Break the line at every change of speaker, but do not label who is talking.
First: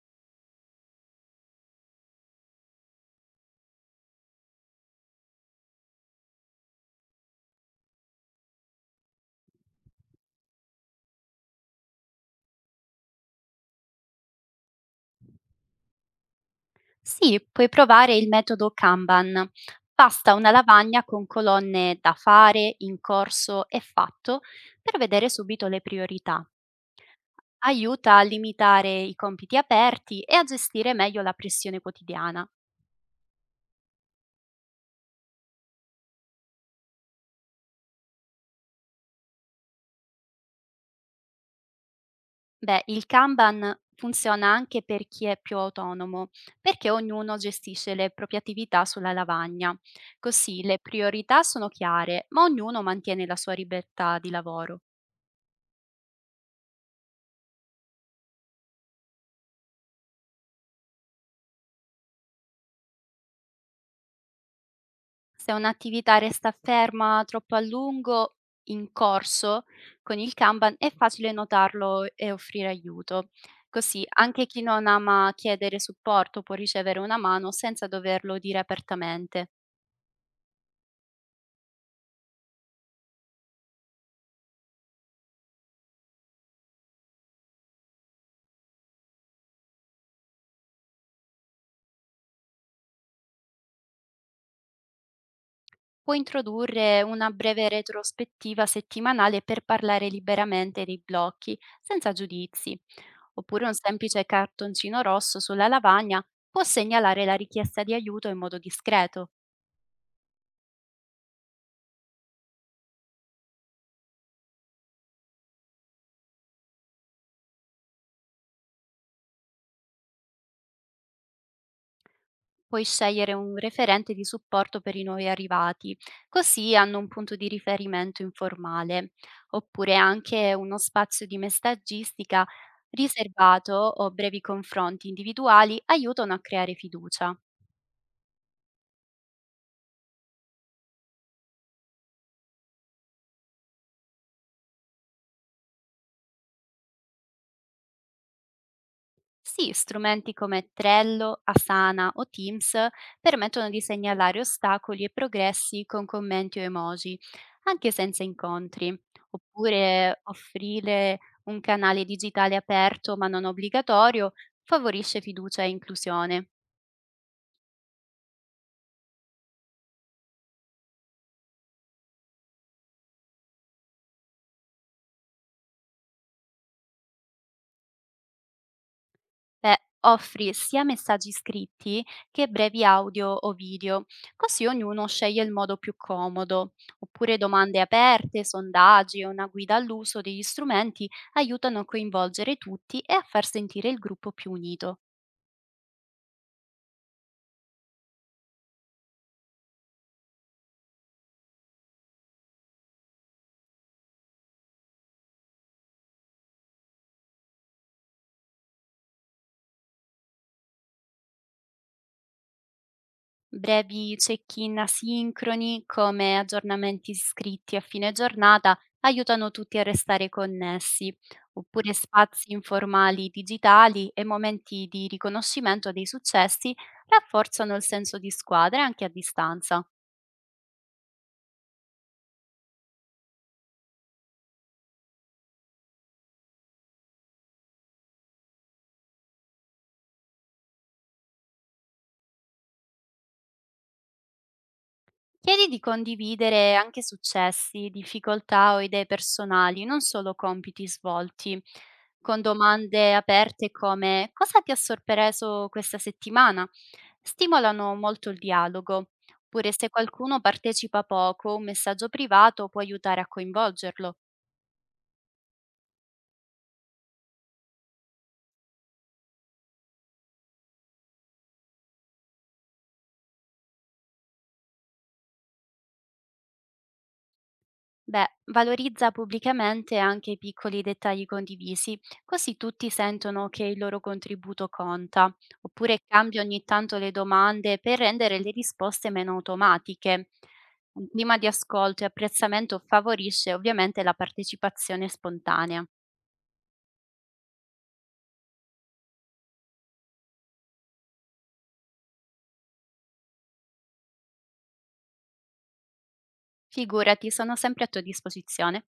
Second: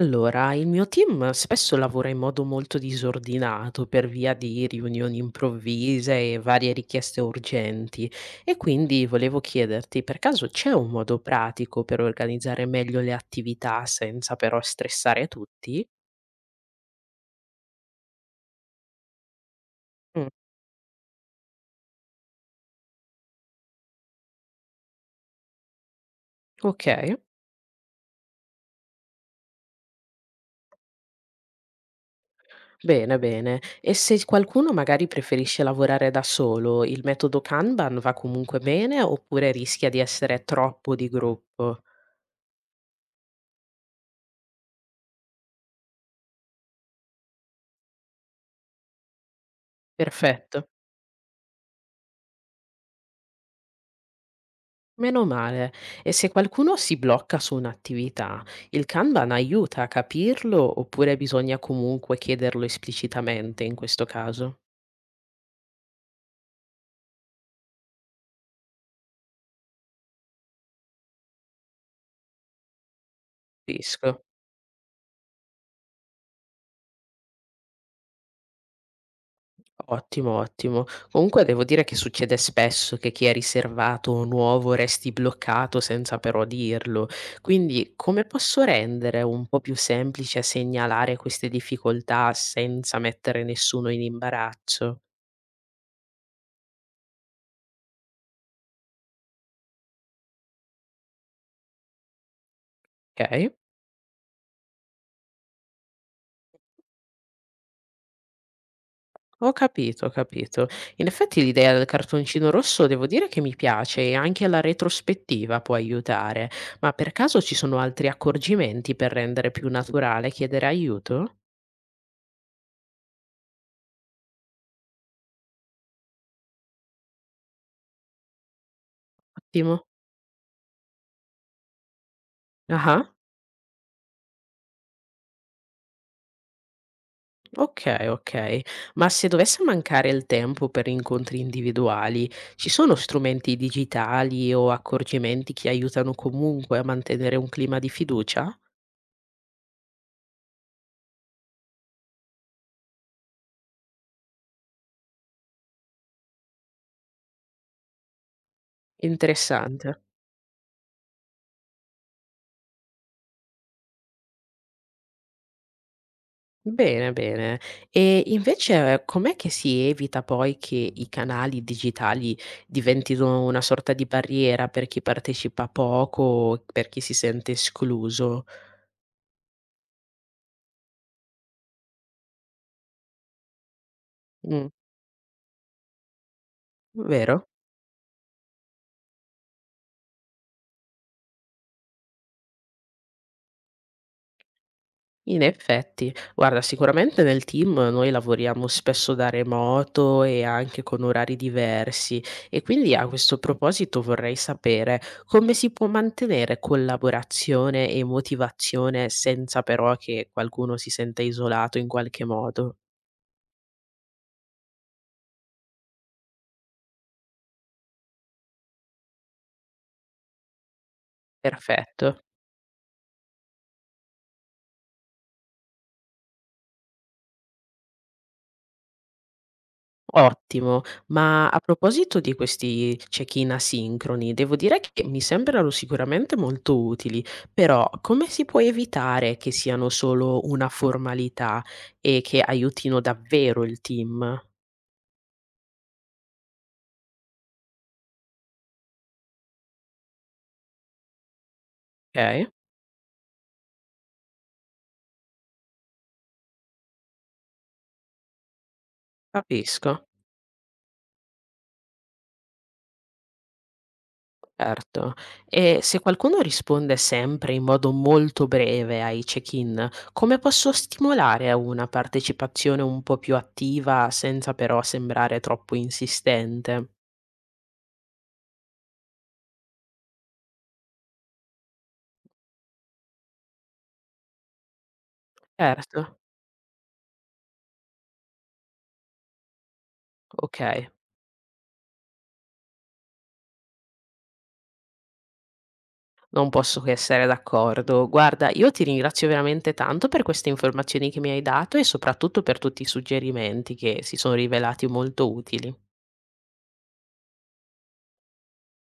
Allora, il mio team spesso lavora in modo molto disordinato per via di riunioni improvvise e varie richieste urgenti e quindi volevo chiederti, per caso c'è un modo pratico per organizzare meglio le attività senza però stressare tutti?
Sì, puoi provare il metodo Kanban.
Mm,
Basta una lavagna con colonne da fare, in corso e fatto per vedere subito le priorità.
ok,
Aiuta a limitare i compiti aperti e a gestire meglio la pressione quotidiana.
bene, bene. E se qualcuno magari preferisce lavorare da solo, il metodo Kanban va comunque bene oppure rischia di essere troppo di gruppo?
Beh, il Kanban funziona anche per chi è più autonomo, perché ognuno gestisce le proprie attività sulla lavagna. Così
Perfetto.
le priorità sono chiare, ma ognuno mantiene la sua libertà di lavoro.
Meno male. E se qualcuno si blocca su un'attività, il Kanban aiuta a capirlo oppure bisogna comunque chiederlo esplicitamente in questo caso?
Se un'attività resta ferma troppo a lungo in corso, con il Kanban è facile notarlo e offrire aiuto. Così
Capisco.
anche chi non ama chiedere supporto può ricevere una mano senza doverlo dire apertamente.
Ottimo, ottimo. Comunque devo dire che succede spesso che chi è riservato o nuovo resti bloccato senza però dirlo. Quindi come posso rendere un po' più semplice segnalare queste difficoltà senza mettere nessuno in imbarazzo?
Può introdurre una breve retrospettiva settimanale per parlare liberamente dei blocchi, senza giudizi.
Ok?
Oppure un semplice cartoncino rosso sulla lavagna può segnalare la richiesta di aiuto in modo discreto.
Ho capito, ho capito. In effetti l'idea del cartoncino rosso devo dire che mi piace e anche la retrospettiva può aiutare, ma per caso ci sono altri accorgimenti per rendere più naturale chiedere aiuto?
Puoi scegliere un referente di supporto per i nuovi arrivati, così hanno un punto di riferimento informale,
Ottimo.
oppure anche uno spazio di messaggistica
Ah,
riservato o brevi confronti individuali aiutano a creare fiducia.
ok, ok. Ma se dovesse mancare il tempo per incontri individuali, ci sono strumenti digitali o accorgimenti che aiutano comunque a mantenere un clima di fiducia?
Sì, strumenti come Trello, Asana o Teams permettono di segnalare ostacoli e progressi con commenti o emoji, anche senza incontri,
Interessante.
oppure offrire un canale digitale aperto ma non obbligatorio favorisce fiducia e inclusione.
Bene, bene. E invece com'è che si evita poi che i canali digitali diventino una sorta di barriera per chi partecipa poco, per chi si sente escluso?
Beh, offri sia messaggi scritti che brevi audio o video, così
Mh,
ognuno sceglie il modo più comodo. Oppure
vero?
domande aperte, sondaggi e una guida all'uso degli strumenti aiutano a coinvolgere tutti e a far sentire il gruppo più unito.
In effetti, guarda, sicuramente nel team noi lavoriamo spesso da remoto e anche con orari diversi e quindi a questo proposito vorrei sapere come si può mantenere collaborazione e motivazione senza però che qualcuno si senta isolato in qualche modo.
Brevi check-in asincroni, come aggiornamenti scritti a fine giornata, aiutano tutti a restare connessi, oppure
Perfetto.
spazi informali digitali e momenti di riconoscimento dei successi rafforzano il senso di squadra anche a distanza.
Ottimo, ma a proposito di questi check-in asincroni, devo dire che mi sembrano sicuramente molto utili, però come si può evitare che siano solo una formalità e che aiutino davvero il team?
Chiedi di condividere anche successi, difficoltà o idee personali, non solo compiti svolti, con
Ok,
domande aperte come "cosa ti ha sorpreso questa settimana?". Stimolano molto il dialogo, oppure se
capisco.
qualcuno partecipa poco, un messaggio privato può aiutare a coinvolgerlo.
Certo. E se qualcuno risponde sempre in modo molto breve ai check-in, come posso stimolare a una partecipazione un po' più attiva senza però sembrare troppo insistente?
Beh, valorizza pubblicamente anche i piccoli dettagli condivisi, così tutti sentono che il loro contributo conta, oppure
Certo.
cambia ogni tanto le domande per rendere le risposte meno automatiche.
Okay,
Un clima di ascolto e apprezzamento favorisce ovviamente la partecipazione spontanea.
non posso che essere d'accordo. Guarda, io ti ringrazio veramente tanto per queste informazioni che mi hai dato e soprattutto per tutti i suggerimenti che si sono rivelati molto utili.
Figurati, sono sempre a tua disposizione.